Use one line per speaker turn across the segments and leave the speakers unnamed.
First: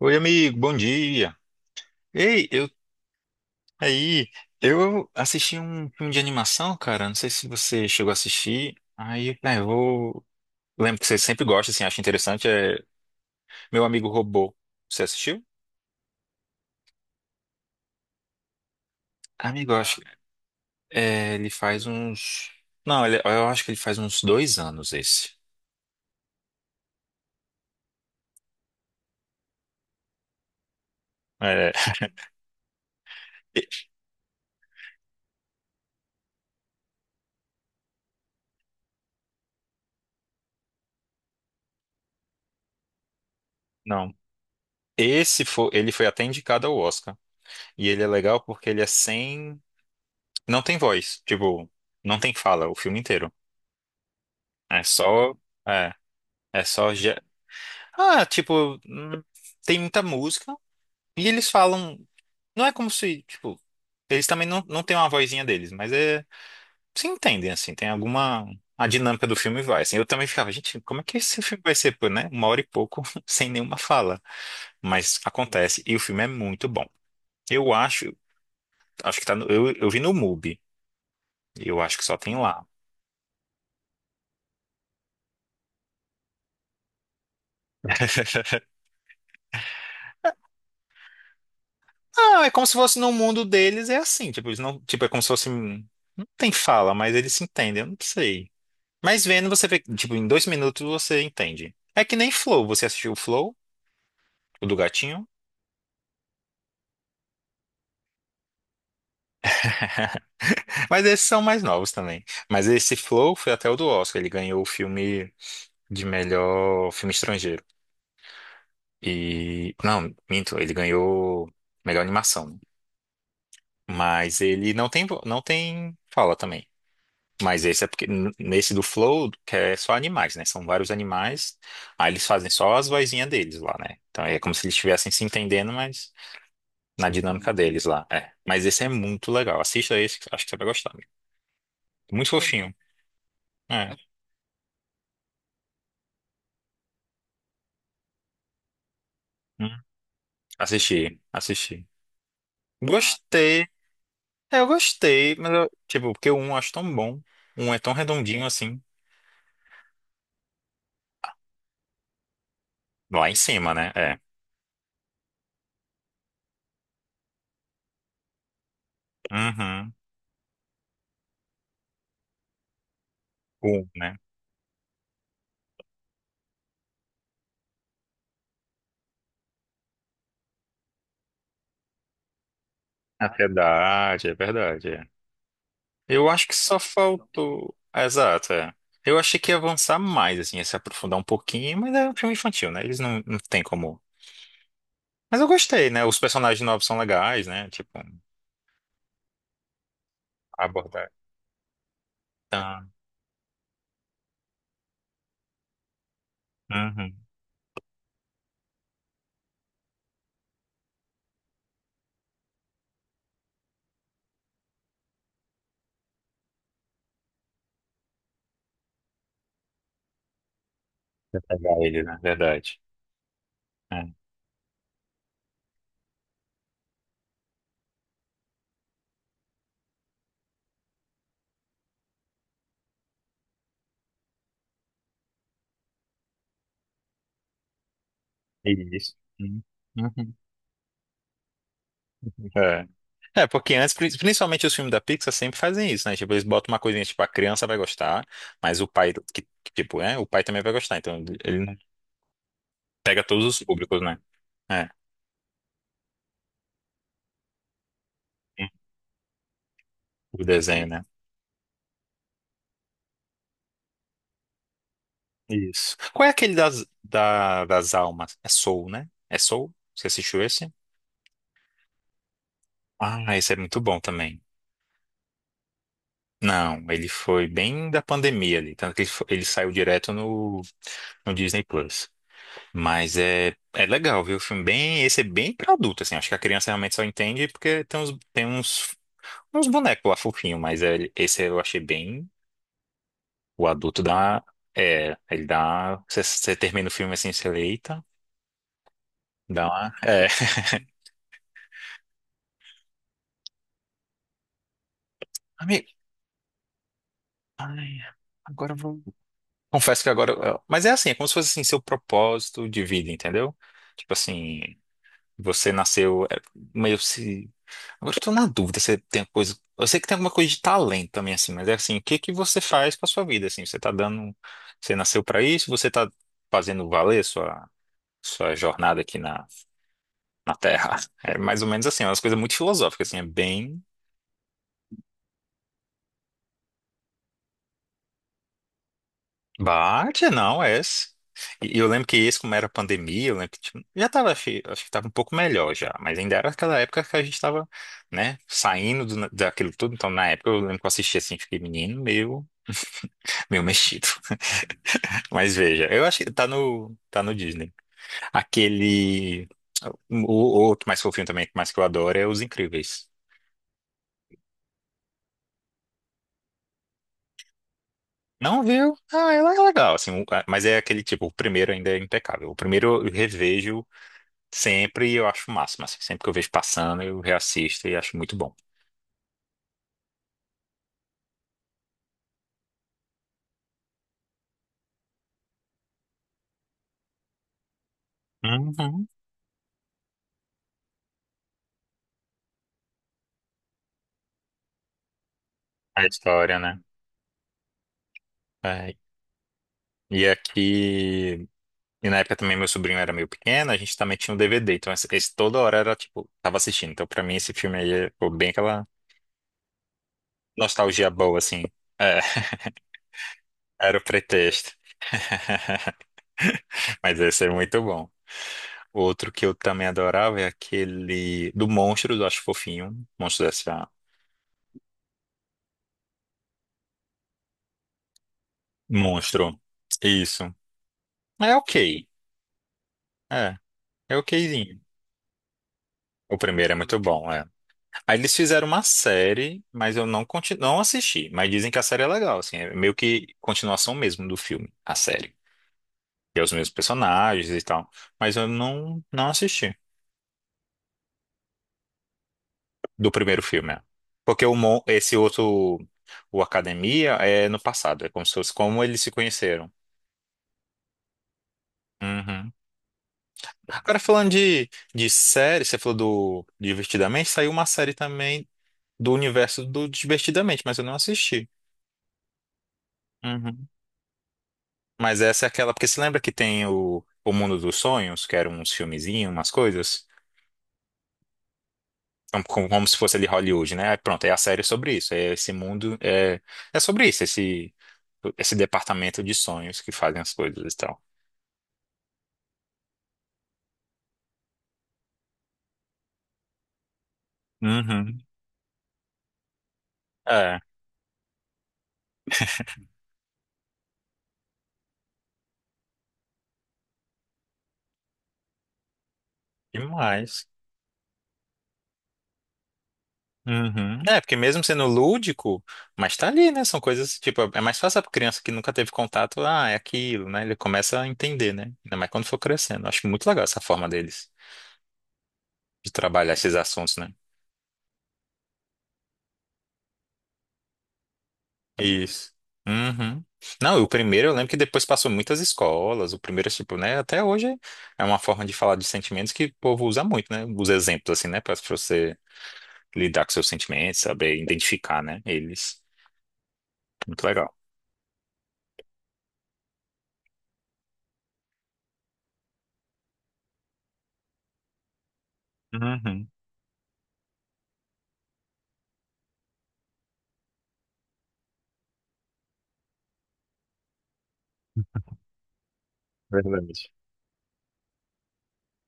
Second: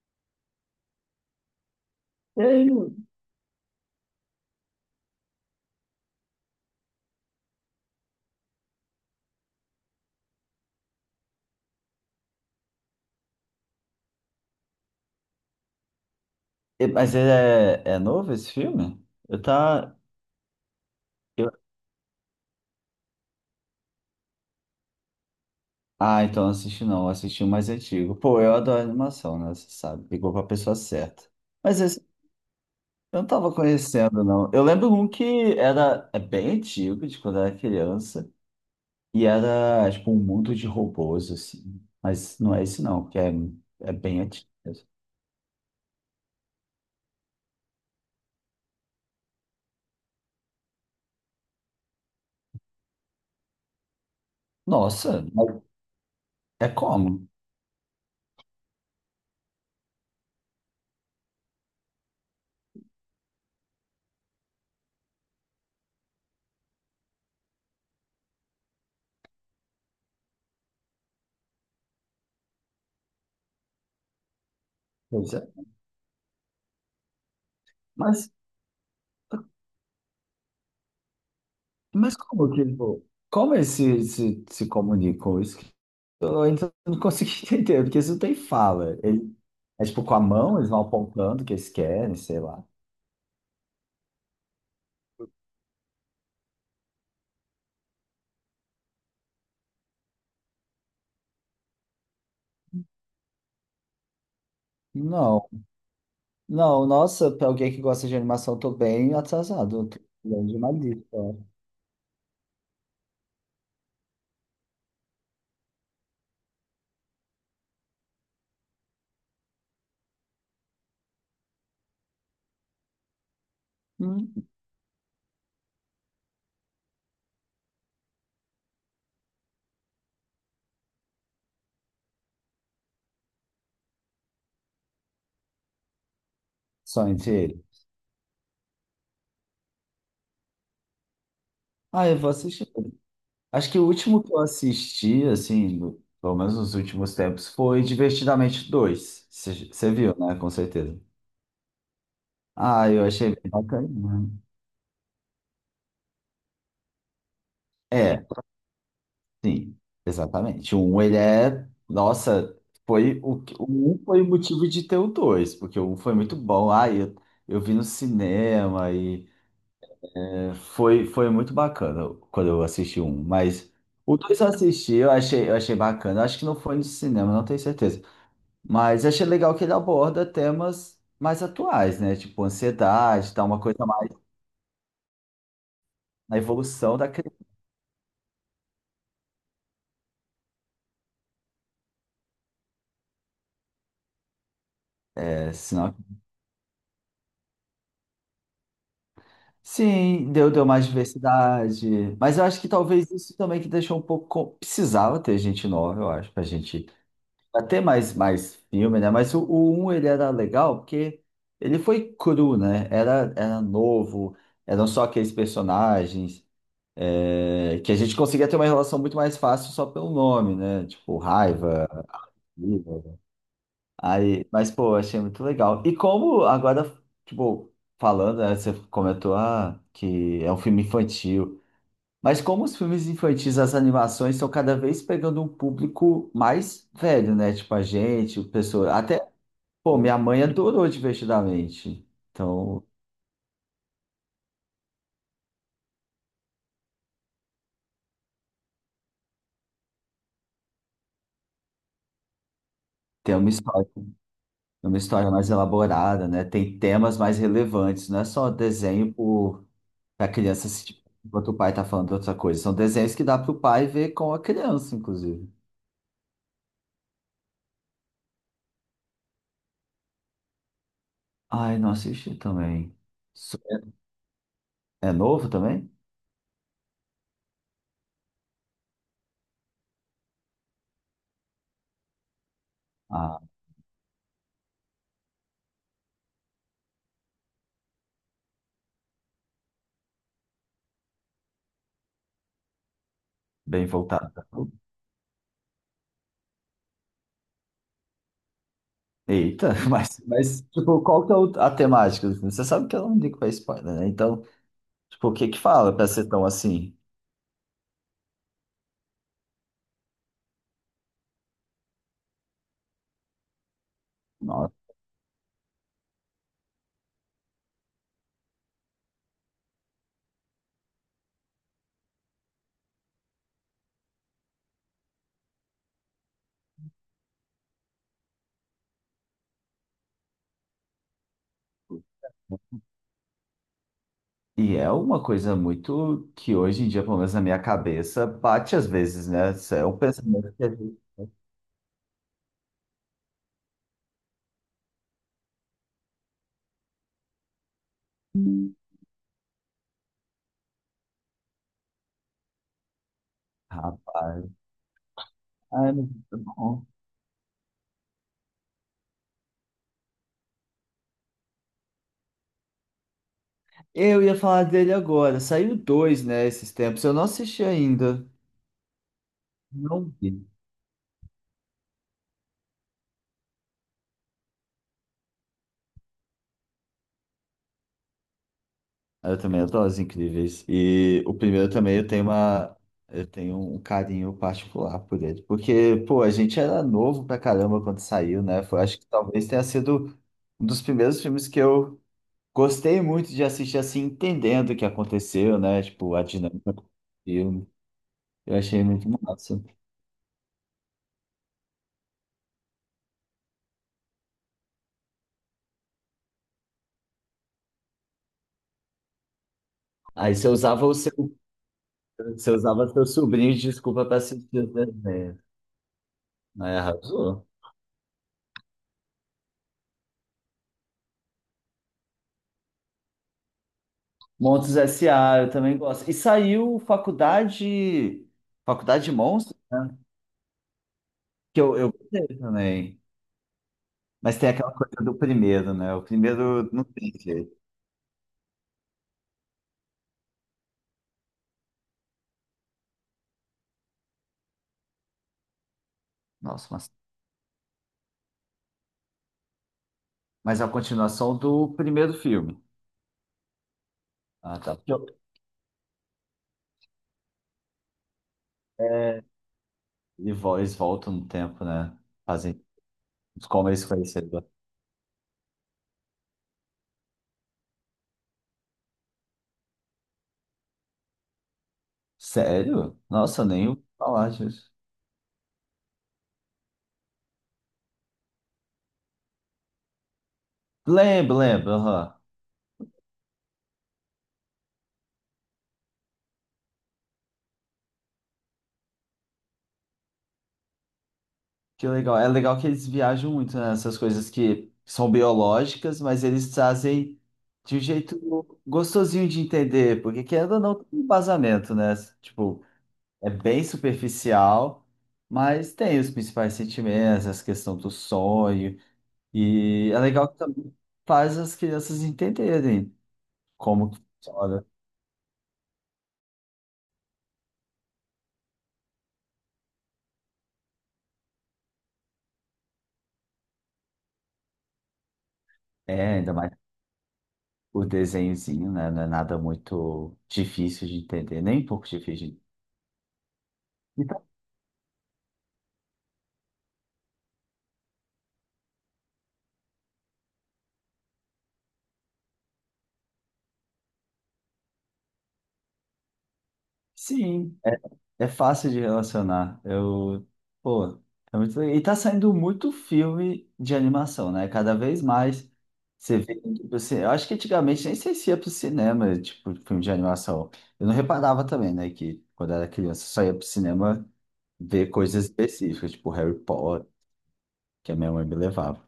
Oi, amigo, bom dia.
E
Ei,
aí,
aí, eu assisti um filme de animação, cara. Não sei se você chegou a assistir. Aí, ah, eu vou. Lembro que você sempre gosta, assim, acha interessante. É Meu Amigo Robô. Você assistiu?
mas ele é novo esse filme? Eu
Amigo, eu
tá.
acho. É, ele faz uns. Não, eu acho que ele faz uns dois anos esse.
Ah, então não assisti não, eu assisti o mais antigo. Pô, eu adoro animação, né? Você sabe, pegou pra pessoa certa.
É,
Mas esse eu não tava
e-
conhecendo, não. Eu lembro um que era é bem antigo, de quando eu era criança, e era tipo um mundo de robôs, assim. Mas não é esse não, que é, é
não.
bem antigo mesmo.
Esse foi, ele foi até indicado ao Oscar. E ele é legal porque ele é sem. Não tem voz. Tipo, não tem fala o filme inteiro. É
Nossa,
só.
mas
é, É
é
só.
como?
ge- Ah, tipo, tem muita música. E eles falam. Não é como se, tipo. Eles também não têm uma vozinha deles, mas é. Se entendem, assim. Tem alguma. A dinâmica do filme vai, assim. Eu também ficava, gente, como é que esse filme vai ser, pô, né? Uma hora e pouco, sem nenhuma fala. Mas
Pois é.
acontece. E o filme é muito bom. Eu acho.
Mas,
Acho que tá no. Eu vi no MUBI. Eu acho que só
mas
tem
como
lá.
que, pô, como eles se comunicam? Isso eu ainda não consegui entender, porque isso não tem fala. Ele, é tipo com a mão, eles vão apontando o que eles querem, sei
Ah, é
lá.
como se fosse no mundo deles, é assim. Tipo, eles não. Tipo, é como se fosse, não tem fala, mas eles se entendem. Eu não sei. Mas vendo, você vê, tipo, em dois minutos você entende. É que nem Flow. Você assistiu o Flow, o do gatinho?
Não, não, nossa, pra alguém que gosta de animação, eu tô bem atrasado. Eu tô precisando de uma
Mas
lista,
esses
ó.
são mais novos também. Mas esse Flow foi até o do Oscar, ele ganhou o filme de melhor filme estrangeiro. E, não, minto, ele ganhou melhor animação.
Hum.
Mas ele não tem, não tem fala também. Mas esse é porque, nesse do Flow, que é só animais, né? São vários animais, aí eles fazem só as vozinhas deles lá, né? Então é como se eles estivessem se entendendo, mas na
Só entre
dinâmica
ele.
deles lá. É. Mas esse é muito legal. Assista esse, que acho que você vai gostar, amigo.
Ah, eu
Muito
vou
Vou
assistir.
fofinho.
Acho que o
É.
último que eu assisti, assim, pelo menos nos últimos tempos, foi Divertidamente dois.
Hum.
Você viu, né? Com certeza.
Assisti, assisti.
Ah, eu achei bem
Gostei.
bacana, né?
É, eu gostei, mas eu, tipo, porque o um eu acho tão bom. Um é tão
É,
redondinho assim.
sim, exatamente. O um, ele é. Nossa, foi
Lá em cima, né?
o um
É.
foi o motivo de ter o dois, porque o um foi muito bom. Eu vi no cinema e
Uhum.
é, foi, foi muito bacana quando eu assisti o um. Mas
Um, né?
o dois eu assisti, eu achei bacana. Acho que não foi no cinema, não tenho certeza. Mas achei legal que ele aborda temas mais atuais, né? Tipo
É
ansiedade, tá? Uma coisa mais
verdade, é verdade, é. Eu
na
acho que só
evolução da
faltou. Exato, é. Eu achei que ia avançar mais, assim, ia se aprofundar um pouquinho, mas é um filme infantil, né? Eles não têm como Mas eu gostei,
criança.
né? Os personagens novos são legais, né? Tipo.
Sim, deu mais
Abordar.
diversidade. Mas eu acho que
Tá.
talvez isso também que deixou um pouco. Precisava ter gente nova, eu acho,
Uhum.
pra ter mais, mais filme, né? Mas o um ele era legal porque ele foi cru, né? Era novo, eram só aqueles personagens é, que a gente conseguia ter uma relação muito mais fácil só pelo nome, né? Tipo,
Pra pegar
raiva.
ele, né? Verdade. É.
Aí, mas, pô, achei muito legal. E como agora, tipo, falando, né, você comentou, ah, que é um filme infantil. Mas como os filmes infantis, as animações estão cada vez pegando um público mais velho, né? Tipo, a gente, o pessoal.
Isso.
Até,
Uhum.
pô, minha
Uhum.
mãe adorou Divertidamente. Então,
É. É, porque antes, principalmente os filmes da Pixar sempre fazem isso, né? Tipo, eles botam uma coisinha, tipo, a criança vai gostar, mas o pai, tipo, é, o pai também vai gostar, então ele não pega
tem
todos os públicos, né? É,
uma história mais elaborada, né? Tem temas mais relevantes, não é só desenho por, pra
o
criança
desenho,
se.
né?
Enquanto o pai tá falando outra coisa. São desenhos que dá pro pai ver com a criança, inclusive.
Isso. Qual é aquele das, da, das almas? É Soul, né? É Soul? Você assistiu esse?
Ai, não assisti também.
Ah, esse é
So-
muito bom também.
É novo também?
Não, ele foi bem da pandemia ali, tanto que ele, ele saiu direto no, no Disney Plus. Mas
Ah,
é, é legal, viu? O filme bem, esse é bem pra adulto, assim. Acho que a criança realmente só entende porque uns bonecos lá fofinhos, mas esse eu achei bem. O
bem
adulto
voltado.
dá. É, ele dá. Você termina o filme assim, você lê, eita, dá
Eita,
uma. É.
mas tipo, qual que é a temática do filme? Você sabe que eu não ligo pra spoiler, né? Então, tipo, o que que
Amigo,
fala pra ser tão assim?
ai, agora eu vou. Confesso que agora. Mas é assim, é como se fosse assim, seu propósito de vida, entendeu? Tipo assim.
Nossa.
Você nasceu é, meio se. Agora eu tô na dúvida se tem coisa. Eu sei que tem alguma coisa de talento também, assim, mas é assim, o que que você faz com a sua vida, assim? Você tá dando. Você nasceu pra isso? Você tá fazendo valer sua, sua jornada aqui na, na Terra? É mais ou menos assim, é umas coisas muito filosóficas, assim, é bem.
E é uma coisa muito que hoje em dia, pelo menos na minha cabeça, bate às vezes, né? Isso é um
Bate,
pensamento
não,
que a
é
gente...
esse. E eu lembro que esse, como era pandemia, eu lembro que tipo, já tava, acho, acho que tava um pouco melhor já, mas ainda era aquela época que a gente tava, né, saindo daquilo tudo, então na época eu lembro que eu assisti assim, fiquei menino, meio, meio mexido.
Rapaz,
Mas veja,
ai,
eu
mas
acho que
tá
tá
bom.
no, tá no Disney. Aquele, o outro mais fofinho também, mais que eu adoro, é Os Incríveis.
Eu ia falar dele agora. Saiu dois, né, esses tempos. Eu não assisti ainda.
Não viu? Ah, ela é legal,
Não
assim,
vi.
mas é aquele tipo, o primeiro ainda é impecável. O primeiro eu revejo sempre. Eu acho o máximo, assim. Sempre que eu vejo passando, eu reassisto e acho muito bom.
Eu também adoro Os Incríveis. E o primeiro também eu tenho uma. Eu tenho um carinho particular por ele. Porque, pô, a gente era novo pra caramba quando saiu, né? Foi, acho que
Uhum.
talvez tenha sido um dos primeiros filmes que eu gostei muito de assistir, assim, entendendo o que aconteceu, né?
A
Tipo, a
história,
dinâmica
né?
do filme. Eu achei
É.
muito massa.
E aqui. E na época também meu sobrinho era meio pequeno, a gente também tinha um DVD. Então esse toda hora era tipo, tava assistindo. Então pra mim esse filme aí ficou bem aquela
Aí você usava o
nostalgia
seu,
boa, assim. É,
você usava seu sobrinho de
era o
desculpa pra assistir o
pretexto.
desenho. Aí
Mas esse
arrasou.
é muito bom. Outro que eu também adorava é aquele do Monstro, eu acho fofinho. Monstro dessa.
Monstros S A eu também gosto. E saiu Faculdade, Faculdade Monstros,
Monstro.
né?
Isso. É
Que eu
ok.
gostei também.
É. É
Mas tem aquela
okzinho.
coisa do primeiro, né? O
O
primeiro
primeiro é
não
muito
tem
bom, é.
jeito.
Aí eles fizeram uma série, mas eu não, não assisti. Mas dizem que a série é legal, assim. É meio que continuação mesmo do filme, a série. E é os
Nossa,
mesmos personagens e tal. Mas eu não assisti
mas é a continuação do primeiro filme.
do primeiro filme, é. Porque o,
Ah, tá.
esse outro, o Academia, é no passado. É como se fosse como eles se
É,
conheceram.
e eles voltam no tempo, né?
Uhum.
Fazem os como eles
Agora,
conheceram.
falando de série, você falou do Divertidamente, saiu uma série também do universo do Divertidamente, mas eu não assisti.
Sério? Nossa, eu
Uhum.
nem ouvi falar disso.
Mas essa é aquela, porque você lembra que tem o Mundo dos Sonhos, que eram uns filmezinhos, umas coisas?
Lembro, lembro, aham.
Então, como, como se fosse ali Hollywood, né? Aí pronto, é a série sobre isso. É esse mundo, é, é sobre isso, esse departamento de sonhos que fazem as coisas e tal.
Que legal. É legal que eles viajam muito nessas coisas que são biológicas, mas eles trazem de um
Uhum.
jeito gostosinho de entender, porque querendo
É,
ou não, tem um embasamento, né? Tipo, é bem superficial, mas tem os principais sentimentos, essa questão do sonho, e é legal que
demais.
também faz as crianças entenderem como
Uhum.
que
É, porque mesmo
funciona.
sendo lúdico, mas tá ali, né? São coisas, tipo, é mais fácil pra criança que nunca teve contato, ah, é aquilo, né? Ele começa a entender, né? Ainda mais quando for crescendo. Acho muito legal essa forma deles de
É, ainda
trabalhar
mais
esses assuntos, né?
o desenhozinho, né? Não é nada muito difícil de entender, nem um pouco
Isso.
difícil.
Uhum. Não, e o primeiro eu lembro que depois passou muitas escolas. O primeiro, tipo, né? Até hoje é uma forma de falar de sentimentos que o povo usa muito, né? Os exemplos, assim, né? Pra você lidar com seus sentimentos, saber identificar, né? Eles. Muito legal.
Sim. É, é fácil de relacionar. Eu, pô, é muito... legal. E tá saindo muito filme de animação, né? Cada vez mais você
Uhum.
vê eu acho que antigamente nem sei se ia pro cinema, tipo, filme de animação. Eu não reparava também, né? Que quando era criança só ia pro cinema ver coisas específicas, tipo Harry Potter,
Verdade.
que a minha mãe me levava.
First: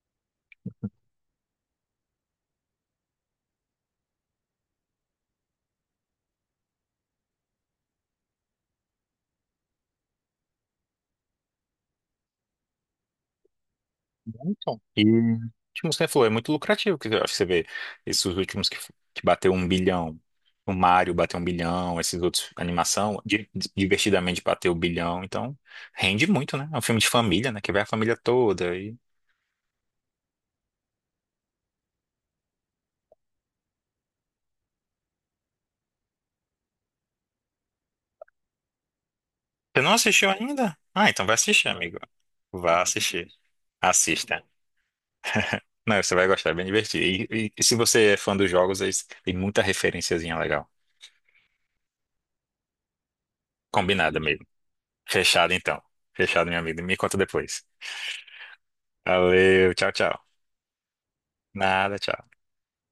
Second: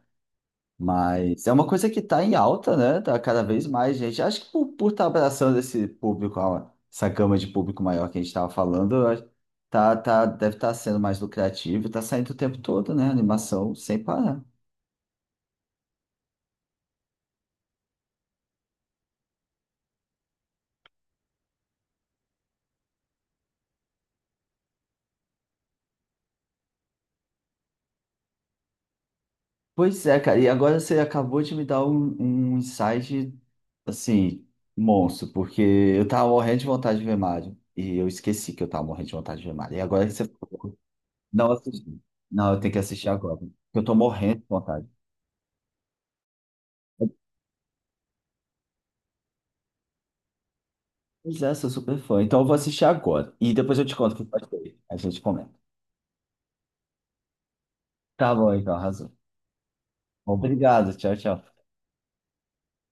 Mas é uma coisa que está em alta, né? Tá cada vez mais gente. Acho que por estar abraçando esse público, essa gama de público maior que a gente estava falando, tá, tá, deve estar sendo mais lucrativo, tá saindo o tempo todo, né? Animação sem parar.
Então, e tipo, como você falou, é muito lucrativo que você vê esses últimos que bateu um bilhão. O Mario bateu um bilhão, esses outros animação, divertidamente bateu o bilhão, então rende muito, né? É um filme de família, né? Que vai a família toda. E...
E agora você acabou de me dar um insight, assim, monstro, porque eu tava morrendo de vontade de ver Mario, e eu esqueci que eu tava morrendo de vontade de ver Mario,
Você
e
não
agora que você
assistiu
falou,
ainda? Ah, então vai
não
assistir, amigo.
assisti. Não, eu tenho que
Vá
assistir
assistir.
agora, porque eu tô morrendo
Assista.
de vontade.
Não, você vai gostar, é bem divertido. E se você é fã dos jogos, aí tem muita referenciazinha legal.
Pois é, sou super fã. Então eu vou assistir agora. E depois eu te conto
Combinada
o que eu
mesmo.
achei. A gente
Fechado
comenta.
então. Fechado, meu amigo. Me conta depois.
Tá bom, então, arrasou.
Valeu, tchau, tchau.
Obrigado, tchau, tchau.
Nada, tchau.